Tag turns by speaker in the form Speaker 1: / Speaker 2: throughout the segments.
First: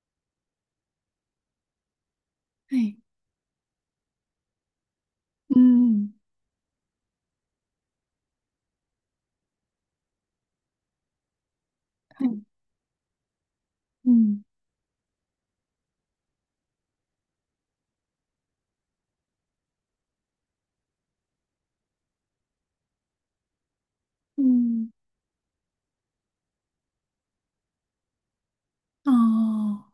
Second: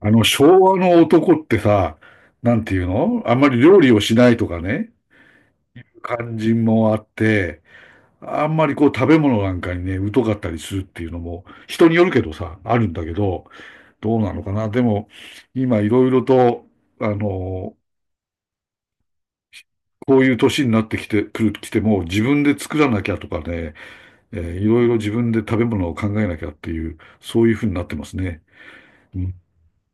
Speaker 1: 昭和の男ってさ、なんて
Speaker 2: は
Speaker 1: いう
Speaker 2: い。
Speaker 1: のあんまり料理をしないとかね、
Speaker 2: うん。
Speaker 1: 感じもあって、あんまりこう食べ物なんかにね、疎かったりするっていうのも、人によるけ
Speaker 2: は
Speaker 1: ど
Speaker 2: い。
Speaker 1: さ、あるんだけど、
Speaker 2: う
Speaker 1: どうな
Speaker 2: ん。
Speaker 1: のかな。でも、今いろいろと、あの、こういう年になってきて、来ても、自分で作らなきゃとかね、
Speaker 2: う
Speaker 1: いろ
Speaker 2: ん。
Speaker 1: いろ自分で食べ物を考えなきゃっていう、そういうふうになってますね。
Speaker 2: あ
Speaker 1: うん。
Speaker 2: あ。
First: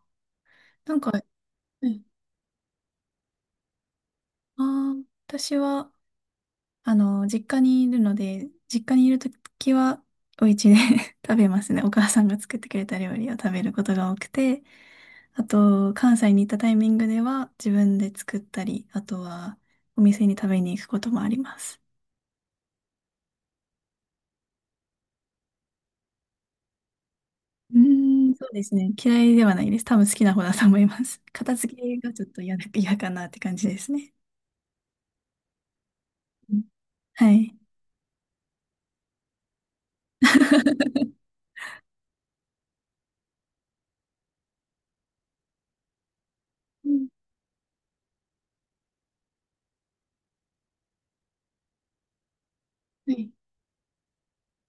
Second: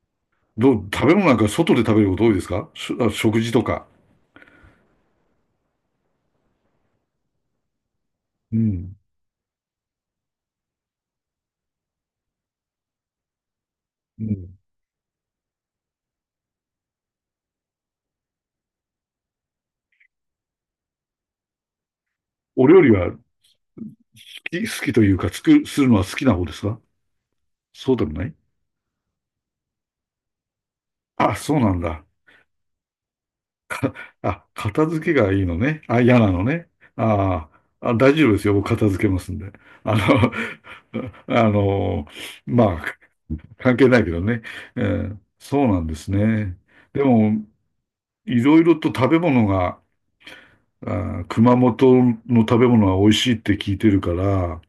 Speaker 1: どう、
Speaker 2: なん
Speaker 1: 食
Speaker 2: か、
Speaker 1: べ
Speaker 2: あ
Speaker 1: 物なんか外で食べること多いですか？しあ食事とか。
Speaker 2: 私は、あの、実家にいるので、
Speaker 1: う
Speaker 2: 実
Speaker 1: ん。
Speaker 2: 家にいるときは、お家で 食べますね。お母さんが作ってくれた料理を食べることが多
Speaker 1: う
Speaker 2: く
Speaker 1: ん。
Speaker 2: て、あと、関西に行ったタイミングでは、自分で作ったり、あとは、お店に食べに行くこともあります。
Speaker 1: お料理は好きというか、作するのは好きな方ですか？
Speaker 2: う
Speaker 1: そうでもな
Speaker 2: ー
Speaker 1: い。
Speaker 2: そうですね。嫌いではないです。多分好きな方だと思います。
Speaker 1: あ、
Speaker 2: 片
Speaker 1: そうな
Speaker 2: 付
Speaker 1: ん
Speaker 2: け
Speaker 1: だ。
Speaker 2: がちょっと嫌かなって感じですね。
Speaker 1: あ、片付けがいいのね。あ、嫌なの
Speaker 2: うん。
Speaker 1: ね。
Speaker 2: は
Speaker 1: あ
Speaker 2: い。
Speaker 1: あ、大丈夫ですよ。僕片付けますんで。あの、あの、まあ、関係ないけどね。そうなんですね。
Speaker 2: う
Speaker 1: で
Speaker 2: ん。
Speaker 1: も、いろいろと食べ物が、熊本の食べ物は美
Speaker 2: は
Speaker 1: 味し
Speaker 2: い。
Speaker 1: いって聞いてるから、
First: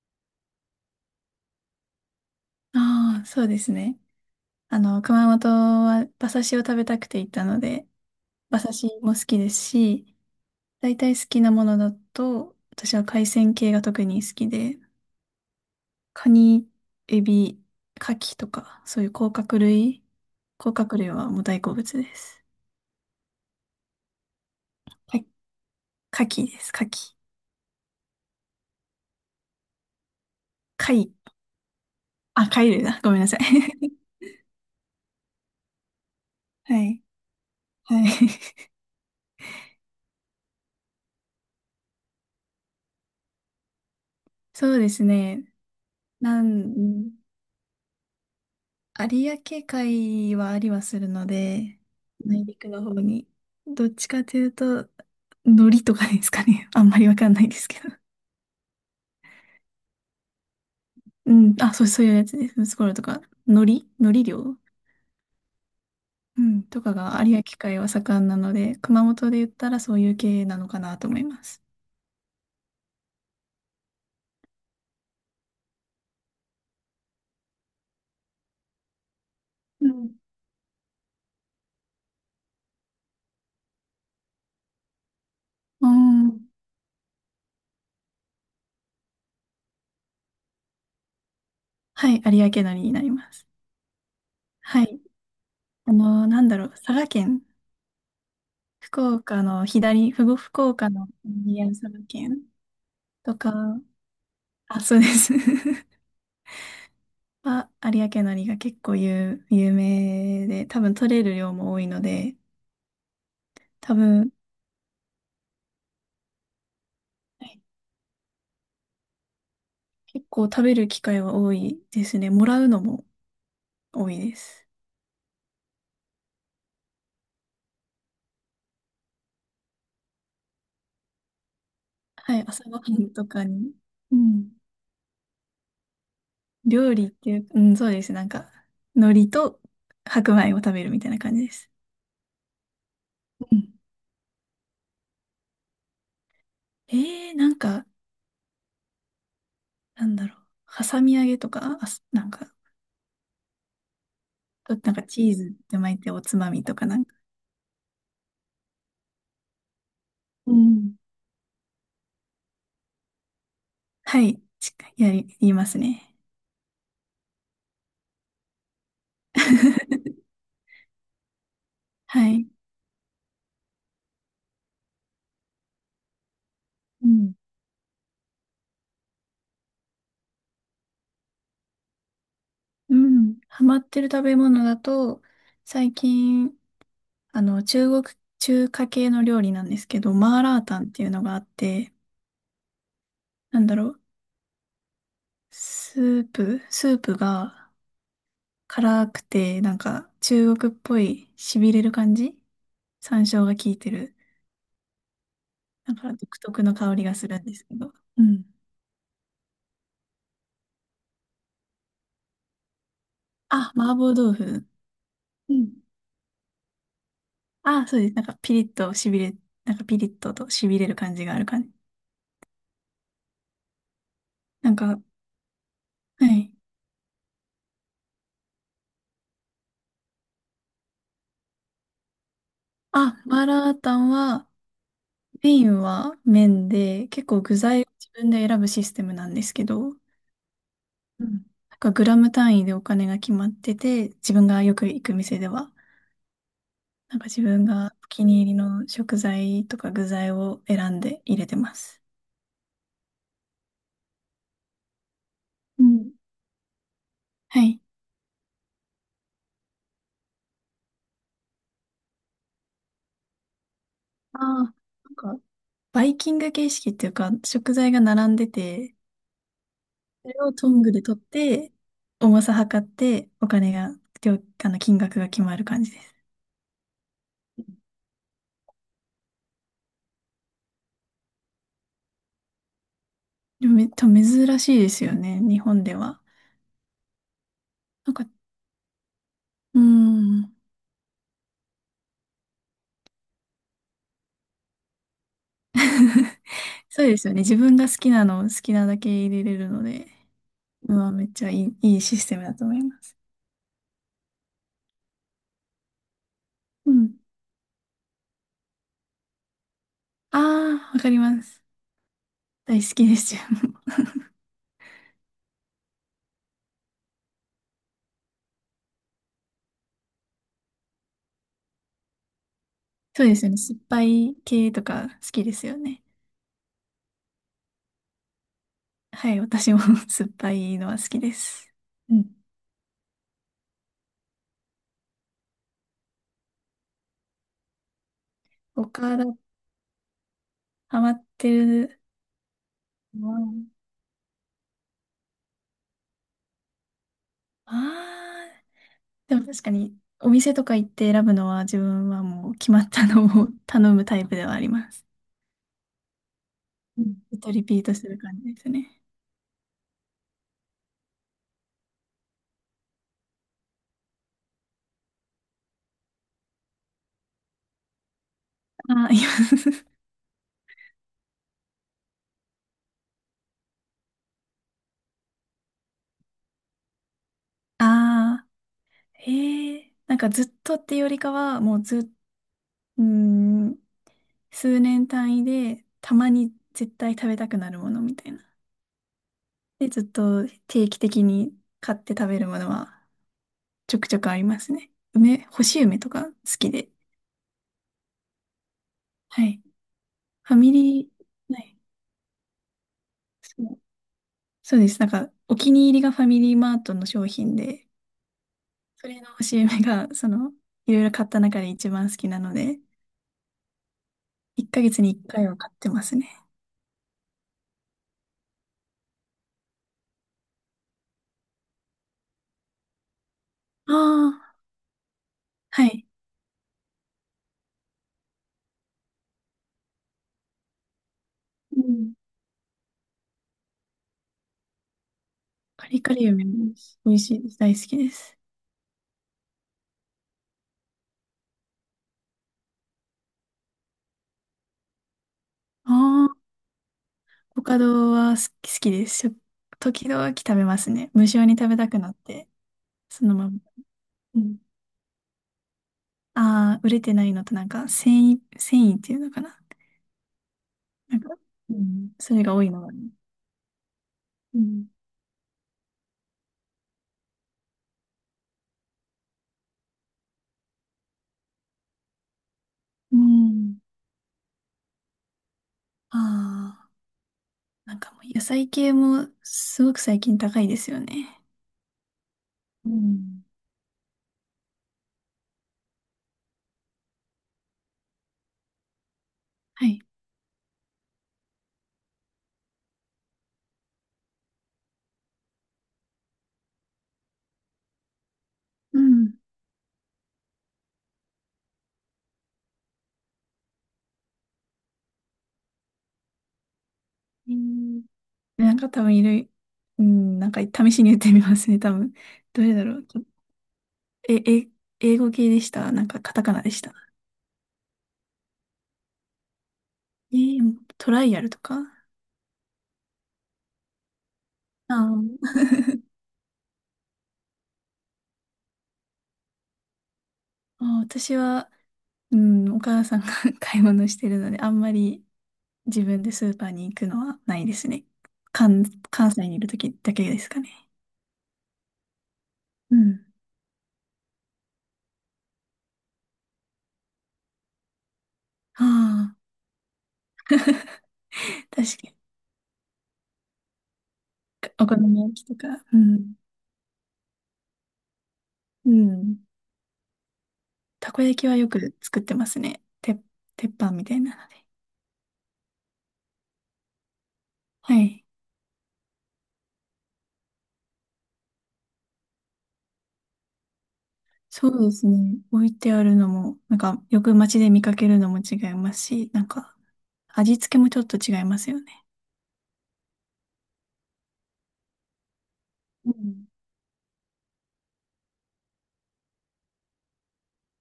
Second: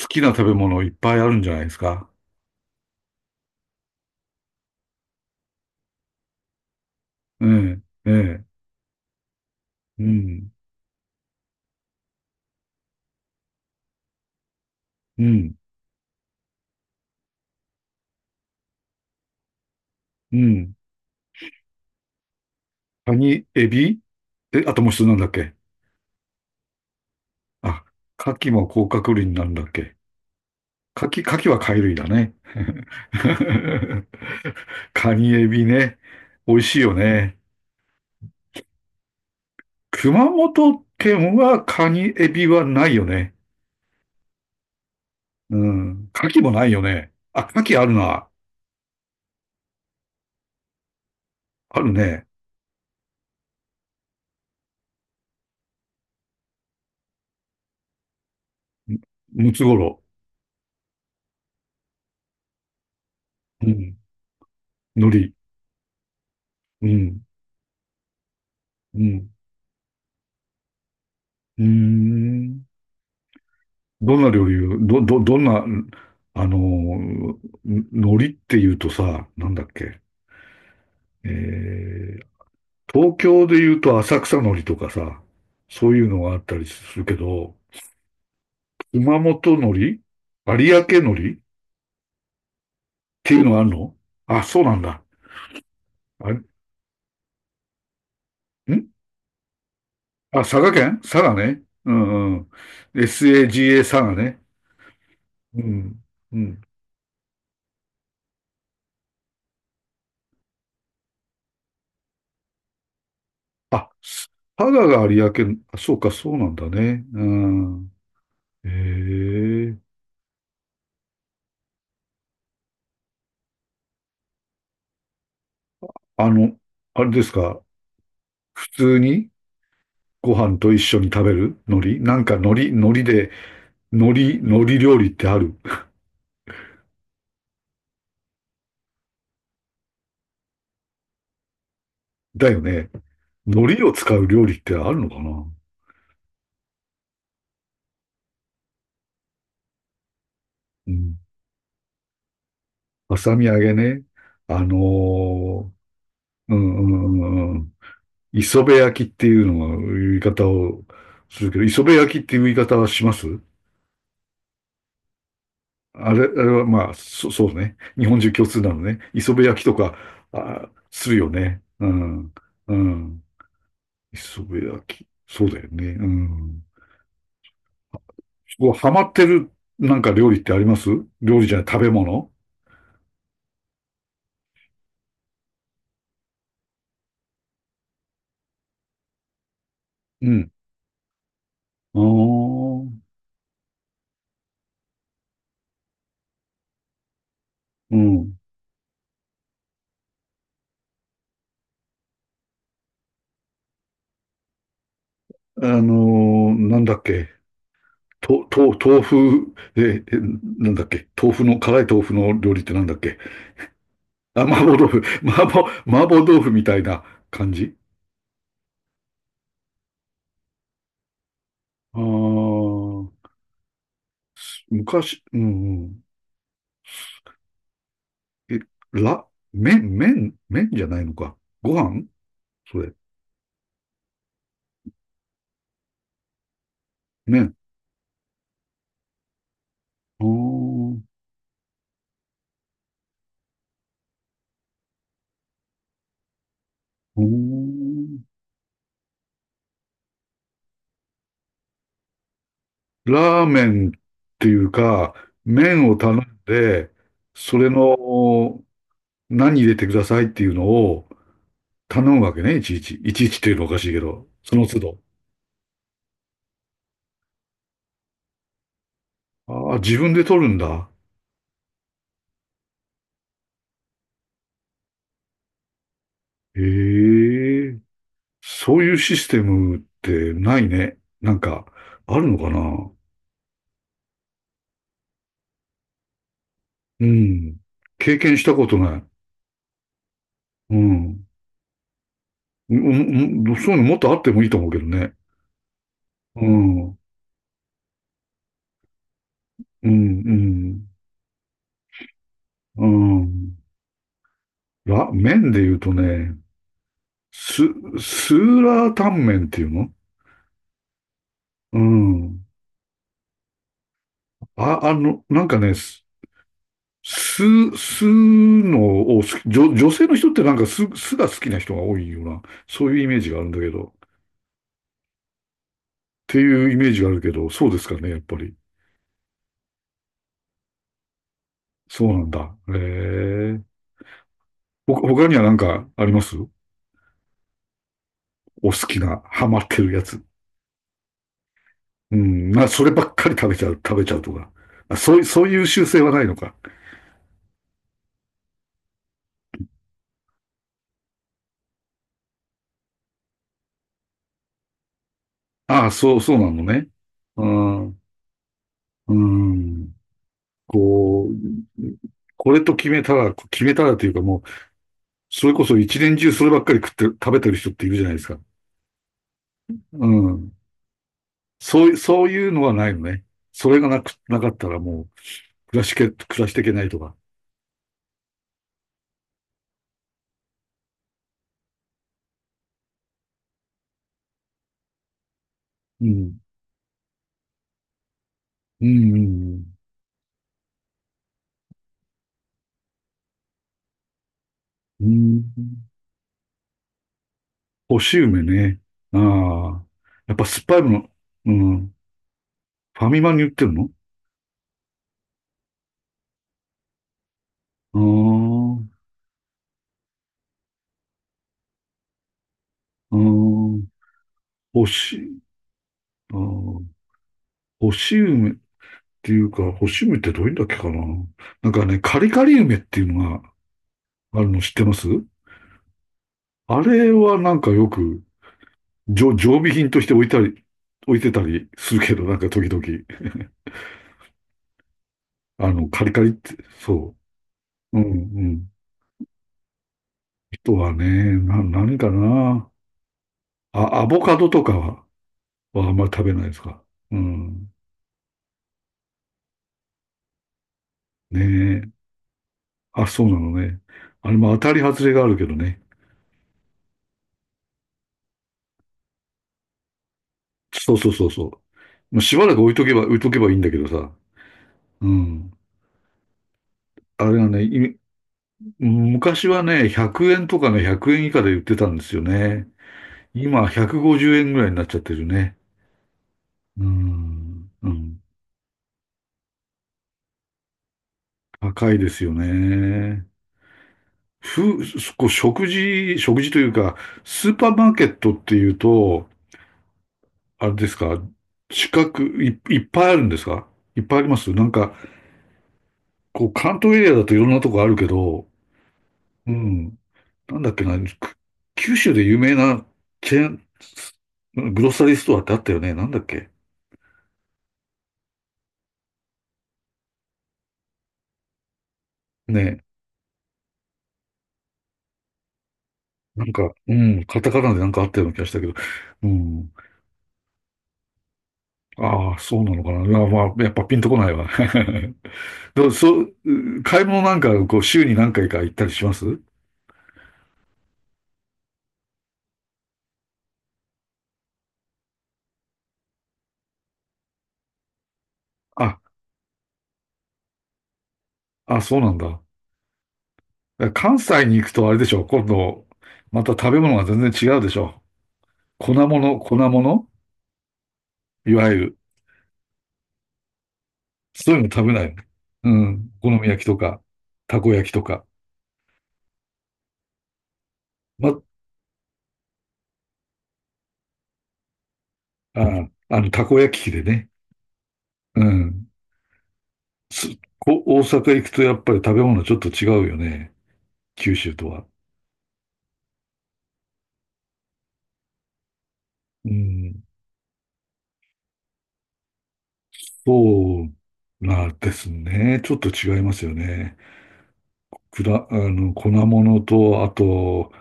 Speaker 1: 好きな食べ物いっぱいあるんじゃないですか。
Speaker 2: ああ、そうですね。あの、熊本は馬刺しを食べたくて行った
Speaker 1: え
Speaker 2: の
Speaker 1: え、
Speaker 2: で、
Speaker 1: ええ、
Speaker 2: 馬刺しも好きです
Speaker 1: う
Speaker 2: し、
Speaker 1: ん、
Speaker 2: 大体好きなものだと、私は海鮮系が特に好きで、
Speaker 1: うん。
Speaker 2: カニ、エビ、カキとか、そういう甲殻類。
Speaker 1: う
Speaker 2: 甲
Speaker 1: ん。
Speaker 2: 殻類はもう大好物です。
Speaker 1: カニ、エビ、あともう一つなん
Speaker 2: か
Speaker 1: だっけ？
Speaker 2: カキです、カキ。
Speaker 1: あ、カキも甲殻類になるんだっけ？
Speaker 2: 貝。
Speaker 1: カキは貝類だね。
Speaker 2: あ、貝類だ。ごめんなさい。
Speaker 1: カニ、エビね。美味 しい
Speaker 2: は
Speaker 1: よ
Speaker 2: い。
Speaker 1: ね。
Speaker 2: はい。
Speaker 1: 熊本県はカニ、エビはないよね。
Speaker 2: そうですね。
Speaker 1: うん。カキ
Speaker 2: な
Speaker 1: もないよね。
Speaker 2: ん、
Speaker 1: あ、カキあるな。
Speaker 2: 有明海はありはするので、
Speaker 1: あるね。
Speaker 2: 内陸の方に。どっちかというと、海苔とかですかね。あんまりわかんないですけど。
Speaker 1: ムムツゴロ
Speaker 2: うん。あ、そういうやつです。ムツゴロウとか。
Speaker 1: ウ。う
Speaker 2: 海苔
Speaker 1: ん。
Speaker 2: 海苔漁
Speaker 1: 海苔。
Speaker 2: うん。と
Speaker 1: う
Speaker 2: かが
Speaker 1: ん。
Speaker 2: 有明海は盛んなので、
Speaker 1: う
Speaker 2: 熊
Speaker 1: ん。
Speaker 2: 本で言ったらそういう系なのかなと思いま
Speaker 1: う
Speaker 2: す。
Speaker 1: ーん。どんな料理を、どんな、あのー、海苔って言うとさ、なんだっ
Speaker 2: う
Speaker 1: け。
Speaker 2: ん。
Speaker 1: えー、東京で言うと浅草海苔とかさ、
Speaker 2: う
Speaker 1: そういうのがあっ
Speaker 2: ん。
Speaker 1: たりするけど、熊本海苔有明海苔っ
Speaker 2: はい。有明海苔になりま
Speaker 1: ていう
Speaker 2: す。
Speaker 1: のがあるの？あ、そうなん
Speaker 2: はい。
Speaker 1: だ。
Speaker 2: あの、
Speaker 1: あれ、
Speaker 2: なんだろう。佐賀県。
Speaker 1: んあ、佐
Speaker 2: 福
Speaker 1: 賀
Speaker 2: 岡
Speaker 1: 県
Speaker 2: の
Speaker 1: 佐賀ね。
Speaker 2: 佐
Speaker 1: う
Speaker 2: 賀
Speaker 1: ん
Speaker 2: 県
Speaker 1: うん。
Speaker 2: とか、
Speaker 1: SAGA 佐賀ね。
Speaker 2: あ、そうです。
Speaker 1: うん。うん。
Speaker 2: あ、有明海苔が結構有、有名で、多分取れる量も多いので、
Speaker 1: あ、
Speaker 2: 多
Speaker 1: 佐
Speaker 2: 分、
Speaker 1: 賀が有明、あそうか、そうなんだね。う
Speaker 2: はい。
Speaker 1: ん。へえ。
Speaker 2: 結構食べる機会は多いですね。もらうのも多いです。
Speaker 1: あの、あれですか？普通にご飯と一緒に食べる海苔なんか
Speaker 2: はい、朝ご
Speaker 1: 海
Speaker 2: は
Speaker 1: 苔
Speaker 2: んと
Speaker 1: で、
Speaker 2: かに。
Speaker 1: 海
Speaker 2: うん。
Speaker 1: 海苔料理ってある？
Speaker 2: 料理っていう、うん、そうです。なんか、海苔と白米を食べるみたいな感じです。
Speaker 1: だよね。
Speaker 2: うん。
Speaker 1: 海苔を使う料理ってあるのかな？
Speaker 2: えー、なんか、なんだろう。
Speaker 1: う
Speaker 2: 挟み
Speaker 1: ん。
Speaker 2: 揚げとか、あ、すなんか、
Speaker 1: はさみ揚げね。あの
Speaker 2: なんかチーズっ
Speaker 1: ー
Speaker 2: て巻いておつま
Speaker 1: う
Speaker 2: みと
Speaker 1: んう
Speaker 2: かなんか。
Speaker 1: んうんうん。磯辺焼きっていうのが言い方
Speaker 2: う
Speaker 1: を
Speaker 2: ん。
Speaker 1: するけど、磯辺焼きっていう言い方はします？
Speaker 2: はい、しっかりやり、言います
Speaker 1: あ
Speaker 2: ね。
Speaker 1: れ、あれはまあ、そうね。日本中共通なのね。磯辺焼きとか、あ、するよね。う
Speaker 2: は
Speaker 1: ん。
Speaker 2: い。
Speaker 1: うん。磯辺焼き。そうだよね。うん。
Speaker 2: うん。
Speaker 1: こうハマってるなんか料理ってあります？料理じゃない、食べ物？
Speaker 2: うん。ハマってる食べ物だと、最近、あの、中華系の料理なんですけど、
Speaker 1: う
Speaker 2: マー
Speaker 1: ん。
Speaker 2: ラータンっていうのがあって、
Speaker 1: ああ、
Speaker 2: なんだろう、スープが
Speaker 1: うん。
Speaker 2: 辛くて、なんか中国っぽい痺れる感じ、山椒が効いてる。なんか独特の
Speaker 1: なん
Speaker 2: 香
Speaker 1: だっ
Speaker 2: りがす
Speaker 1: け。
Speaker 2: るんですけど。うん。
Speaker 1: 豆腐、なんだっけ。豆腐の、辛い豆腐の料理ってなんだっけ。
Speaker 2: あ、麻婆豆
Speaker 1: あ、麻
Speaker 2: 腐。
Speaker 1: 婆豆腐。
Speaker 2: うん。
Speaker 1: 麻婆豆腐みたいな感じ。
Speaker 2: あ、そうです。なんかピリッと痺れ、なんかピリッと痺れる感じがある感じ。
Speaker 1: ああ、
Speaker 2: なんか、
Speaker 1: 昔、うんうん。
Speaker 2: はい。
Speaker 1: え、ら、麺じゃないのか。ご飯それ。
Speaker 2: あ、マーラータンは、麺は麺で、結構
Speaker 1: 麺。
Speaker 2: 具材を自分で選ぶシステムなんですけど、
Speaker 1: ああ。
Speaker 2: うん、なんかグラム単位でお金が決まってて、自分がよく行く店では、なん
Speaker 1: うー
Speaker 2: か自分がお気
Speaker 1: ん。
Speaker 2: に入りの食材とか具材を選んで入れてます。
Speaker 1: ラーメンっていうか、
Speaker 2: う
Speaker 1: 麺を
Speaker 2: ん。
Speaker 1: 頼んで、そ
Speaker 2: は
Speaker 1: れ
Speaker 2: い。
Speaker 1: の何入れてくださいっていうのを頼むわけね、いちいち。いちいちっていうのおかしいけど、
Speaker 2: あ
Speaker 1: そ
Speaker 2: あ、
Speaker 1: の
Speaker 2: な
Speaker 1: 都度。
Speaker 2: んか、バイキング形式っていうか、食材が並んでて、
Speaker 1: ああ、自分で
Speaker 2: それ
Speaker 1: 取る
Speaker 2: を
Speaker 1: ん
Speaker 2: トン
Speaker 1: だ。
Speaker 2: グで取って、重さ測って、お金が、料あの、金額が決まる感じです。
Speaker 1: へえ、そういうシステムってないね。なんか、あるのかな？
Speaker 2: でもめっちゃ珍しいですよね、日本では。
Speaker 1: うん。
Speaker 2: なん
Speaker 1: 経
Speaker 2: か、
Speaker 1: 験したことない。
Speaker 2: うーん。
Speaker 1: うん。うん、うん、そういうのもっとあってもいいと思うけどね。うん。うん、
Speaker 2: そうですよね。自分が好きなのを好きなだけ入れれるの
Speaker 1: う
Speaker 2: で、
Speaker 1: ん。
Speaker 2: うん、めっちゃいい、いいシステムだと思い
Speaker 1: う
Speaker 2: ます。
Speaker 1: ん。いや、麺で言うとね、
Speaker 2: うん。
Speaker 1: ス、スーラータンメンっていうの？
Speaker 2: ああ、わかります。
Speaker 1: うん。
Speaker 2: 大好きですよ。
Speaker 1: あ、なんかね、スのを好き、女性の人ってなんかスが好きな人が多いような、そういうイメー
Speaker 2: そう
Speaker 1: ジ
Speaker 2: で
Speaker 1: があ
Speaker 2: す
Speaker 1: るん
Speaker 2: よね。
Speaker 1: だけ
Speaker 2: 酸っ
Speaker 1: ど、
Speaker 2: ぱ
Speaker 1: っ
Speaker 2: い系とか好きですよね。
Speaker 1: ていうイメージがあるけど、そうですかね、やっぱり。
Speaker 2: はい、私も 酸っぱいのは好きです。
Speaker 1: そう
Speaker 2: う
Speaker 1: なん
Speaker 2: ん。
Speaker 1: だ。へえ。他にはなんかあります？お好き
Speaker 2: 他
Speaker 1: な、
Speaker 2: だ、
Speaker 1: ハマってるやつ。
Speaker 2: ハマってる。
Speaker 1: うん、そればっかり食べちゃうとか。まあ、そういう習性はないのか。
Speaker 2: ああ、でも確かに、お店とか行って選ぶのは自分はもう決まったのを 頼むタイプではあります。
Speaker 1: ああ、そうなのね。
Speaker 2: うん、ずっ
Speaker 1: う
Speaker 2: とリピート
Speaker 1: ん。
Speaker 2: する感じですね。
Speaker 1: うーん。こう、これと決めたら、決めたらというかもう、それこそ一年中そればっかり食って、食べてる人っているじゃないですか。
Speaker 2: ああ、います。
Speaker 1: うん。そういうのはないのね。それがなく、なかったらもう、暮らしていけないとか。
Speaker 2: ああ、へえ。なんかずっとっていうよりかは、もうずっ、うーん、数年単位で、
Speaker 1: う
Speaker 2: たま
Speaker 1: ん。
Speaker 2: に絶対食べたくなるものみたいな。
Speaker 1: うん、うん、
Speaker 2: で、ずっと定期的に買って食べるものはちょくちょくありますね。
Speaker 1: うん。う
Speaker 2: 干し
Speaker 1: ん。
Speaker 2: 梅とか好きで。
Speaker 1: 干し梅ね。あ
Speaker 2: はい。
Speaker 1: あ。やっぱ
Speaker 2: ファ
Speaker 1: 酸っ
Speaker 2: ミ
Speaker 1: ぱい
Speaker 2: リ
Speaker 1: もの、う
Speaker 2: ー、はい。
Speaker 1: ん。ファミマに売ってるの？
Speaker 2: そうです。なんか、お気に入りがファミリーマートの商品で、
Speaker 1: ああー、
Speaker 2: それの CM が、その、いろいろ買った中で一番好きなので、
Speaker 1: うん。
Speaker 2: 1
Speaker 1: 干
Speaker 2: ヶ月に1
Speaker 1: し、
Speaker 2: 回は買ってますね。
Speaker 1: ああ、干し梅、っていうか、干し梅ってどういうんだっけかな。なんかね、カリカリ梅っていうのが
Speaker 2: あ
Speaker 1: ある
Speaker 2: あ、
Speaker 1: の知ってます？
Speaker 2: はい。
Speaker 1: あれはなんかよく、常備品として置いたり、置いてたり
Speaker 2: う
Speaker 1: する
Speaker 2: ん。
Speaker 1: けど、なんか時々、
Speaker 2: カリ
Speaker 1: カリ
Speaker 2: カ
Speaker 1: カ
Speaker 2: リ
Speaker 1: リっ
Speaker 2: 梅
Speaker 1: て、
Speaker 2: も美
Speaker 1: そ
Speaker 2: 味しいです。大好き
Speaker 1: う。う
Speaker 2: です。
Speaker 1: んうん。人はね、何かな。あ、アボカドとかは、あんまり食
Speaker 2: あ
Speaker 1: べ
Speaker 2: あ、
Speaker 1: ないですか。う
Speaker 2: コ
Speaker 1: ん。
Speaker 2: カドは好き、好きです。時々食べますね。無
Speaker 1: ね
Speaker 2: 性に食べた
Speaker 1: え。
Speaker 2: くなって、
Speaker 1: あ、そ
Speaker 2: そ
Speaker 1: う
Speaker 2: の
Speaker 1: な
Speaker 2: ま
Speaker 1: の
Speaker 2: ま。
Speaker 1: ね。あれ
Speaker 2: う
Speaker 1: も当
Speaker 2: ん。
Speaker 1: たり外れがあるけどね。
Speaker 2: ああ、売れてないのとなんか、繊維っていうのかな。
Speaker 1: そうそう
Speaker 2: なん
Speaker 1: そう
Speaker 2: か、
Speaker 1: そう。
Speaker 2: うん、
Speaker 1: まあ
Speaker 2: そ
Speaker 1: し
Speaker 2: れ
Speaker 1: ばら
Speaker 2: が
Speaker 1: く
Speaker 2: 多いのがね。
Speaker 1: 置いとけばいいんだけどさ。
Speaker 2: うん。
Speaker 1: うん。あれがね、昔はね、100円とかね、100円以下で売ってたんですよね。
Speaker 2: う
Speaker 1: 今、
Speaker 2: ん。
Speaker 1: 150円ぐらいになっちゃってるね。
Speaker 2: あ
Speaker 1: う
Speaker 2: あ。
Speaker 1: ん。う
Speaker 2: なんか
Speaker 1: ん。
Speaker 2: もう野菜系もすごく最近高いですよね。
Speaker 1: 高いですよ
Speaker 2: う
Speaker 1: ね。
Speaker 2: ん。
Speaker 1: ふ、こう食事というか、スーパーマーケットっていうと、
Speaker 2: はい。
Speaker 1: あれですか、近く、いっぱいあるんですか？いっぱいありますなんか、こう、関東エリアだといろんなとこあるけど、
Speaker 2: うん。
Speaker 1: うん。なんだっけな、九州で有名なチェーン、グロッサリーストアってあったよね。なんだっけ
Speaker 2: えー、なんか多分いる、うん、なんか試しに言ってみますね、多分。どれ
Speaker 1: ね？
Speaker 2: だろう。え、英語系でした？なんかカタ
Speaker 1: なん
Speaker 2: カナ
Speaker 1: か、
Speaker 2: でした？
Speaker 1: うん、カタカナでなんかあったような気がしたけど、うん。
Speaker 2: えートライアルとか。
Speaker 1: ああ、そうなのかな。いや、まあ、やっぱピンとこないわ。
Speaker 2: あー、
Speaker 1: どうそう、買い物なんか、こう、週に何回か行ったりします？
Speaker 2: あー、私は、うん、お母さんが 買い物してるので、あんまり自分でスーパーに行くのはないですね。関、
Speaker 1: あ、
Speaker 2: 関西にいるときだけですかね。
Speaker 1: あ、そうなんだ。
Speaker 2: うん。
Speaker 1: 関西に行くとあれでしょ。今度、また食べ物が全然違うでしょ。
Speaker 2: あ
Speaker 1: 粉物いわ
Speaker 2: あ、
Speaker 1: ゆ
Speaker 2: 確
Speaker 1: る。
Speaker 2: かに。
Speaker 1: そういうの食
Speaker 2: お
Speaker 1: べ
Speaker 2: 好
Speaker 1: ない？
Speaker 2: み焼きと
Speaker 1: う
Speaker 2: か。う
Speaker 1: ん。お
Speaker 2: ん。
Speaker 1: 好み焼きとか、たこ焼きとか。
Speaker 2: うん。たこ
Speaker 1: ま、
Speaker 2: 焼きはよく作ってますね。鉄板みたいなので。
Speaker 1: たこ焼き器でね。
Speaker 2: はい。
Speaker 1: うん。す大阪行くとやっぱり食べ物ちょっと違うよね。九州と
Speaker 2: そう
Speaker 1: は。
Speaker 2: ですね。置いてあるのも、なんか、よく街で見かけるのも違いますし、なん
Speaker 1: う
Speaker 2: か、
Speaker 1: ん。
Speaker 2: 味付けもちょっと違いますよね。
Speaker 1: そうなんですね。ちょっと
Speaker 2: う
Speaker 1: 違います
Speaker 2: ん。
Speaker 1: よね。くだ、あの、粉物と、あと、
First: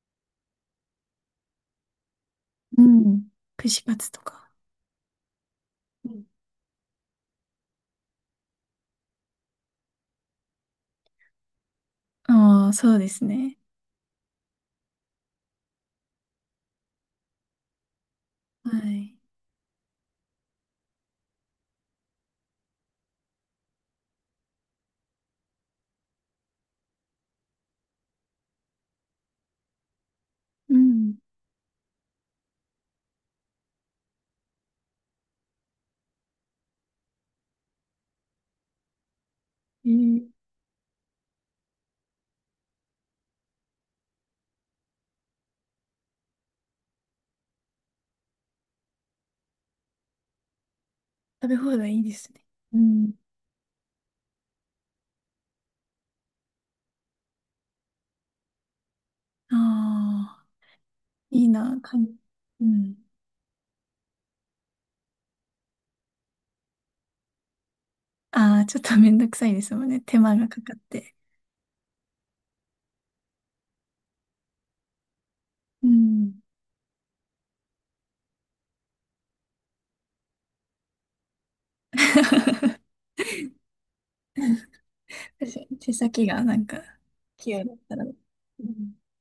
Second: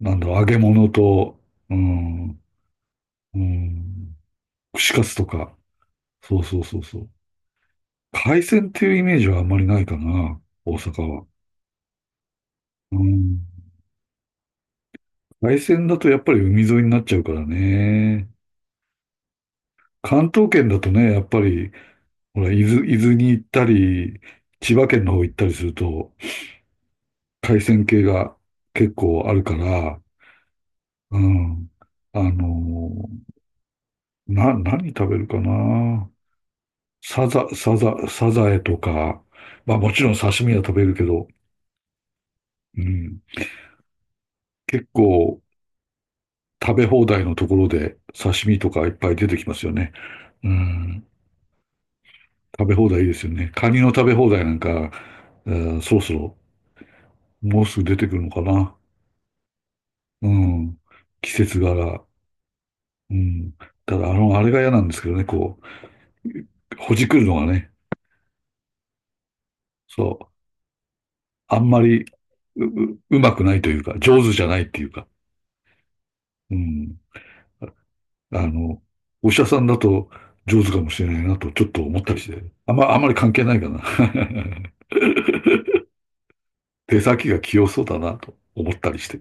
Speaker 1: なんだろう、揚げ物と、うん、
Speaker 2: うん。
Speaker 1: う
Speaker 2: 串カツ
Speaker 1: ん、
Speaker 2: とか。
Speaker 1: 串カツとか。そうそうそうそう。海鮮っていうイメージはあんまりないかな、大阪は。
Speaker 2: ああー、そう
Speaker 1: う
Speaker 2: です
Speaker 1: ん。
Speaker 2: ね。
Speaker 1: 海鮮だとやっぱり海沿いになっちゃうからね。
Speaker 2: はい。
Speaker 1: 関東圏だとね、やっぱりほら、伊豆に行ったり、千葉県の方行ったりすると、海鮮系が結構あるから、
Speaker 2: うん。
Speaker 1: うん。あの何食べるかな。サザエとか、まあ
Speaker 2: え
Speaker 1: もちろん
Speaker 2: ー、
Speaker 1: 刺身は食べるけど、うん。結構食べ放題のところで刺身とかいっぱい出てきますよね。うん。
Speaker 2: 食べ放題いいですね。
Speaker 1: 食べ
Speaker 2: う
Speaker 1: 放題いい
Speaker 2: ん。
Speaker 1: ですよね。カニの食べ放題なんか、うん。そろそろもうすぐ出てくるのかな。う
Speaker 2: ああ、
Speaker 1: ん。季
Speaker 2: いい
Speaker 1: 節
Speaker 2: な、か
Speaker 1: 柄。
Speaker 2: ん、うん。
Speaker 1: うん。ただ、あれが嫌なんですけどね、こう、ほじくるのがね、
Speaker 2: ああ、ちょっとめんどくさいですもんね。
Speaker 1: そ
Speaker 2: 手
Speaker 1: う、
Speaker 2: 間がかかって。
Speaker 1: あんまりう、うまくないというか、上手じゃないっていうか、
Speaker 2: うん。
Speaker 1: うん。あの、お医者さんだと上手かもしれないなと、ちょっと思ったりして、あん まり関係ないかな。
Speaker 2: 手先がなんか、
Speaker 1: 手先が
Speaker 2: 器
Speaker 1: 器
Speaker 2: 用
Speaker 1: 用
Speaker 2: だっ
Speaker 1: そう
Speaker 2: た
Speaker 1: だ
Speaker 2: ら。
Speaker 1: な
Speaker 2: う
Speaker 1: と思った
Speaker 2: ん。
Speaker 1: りして。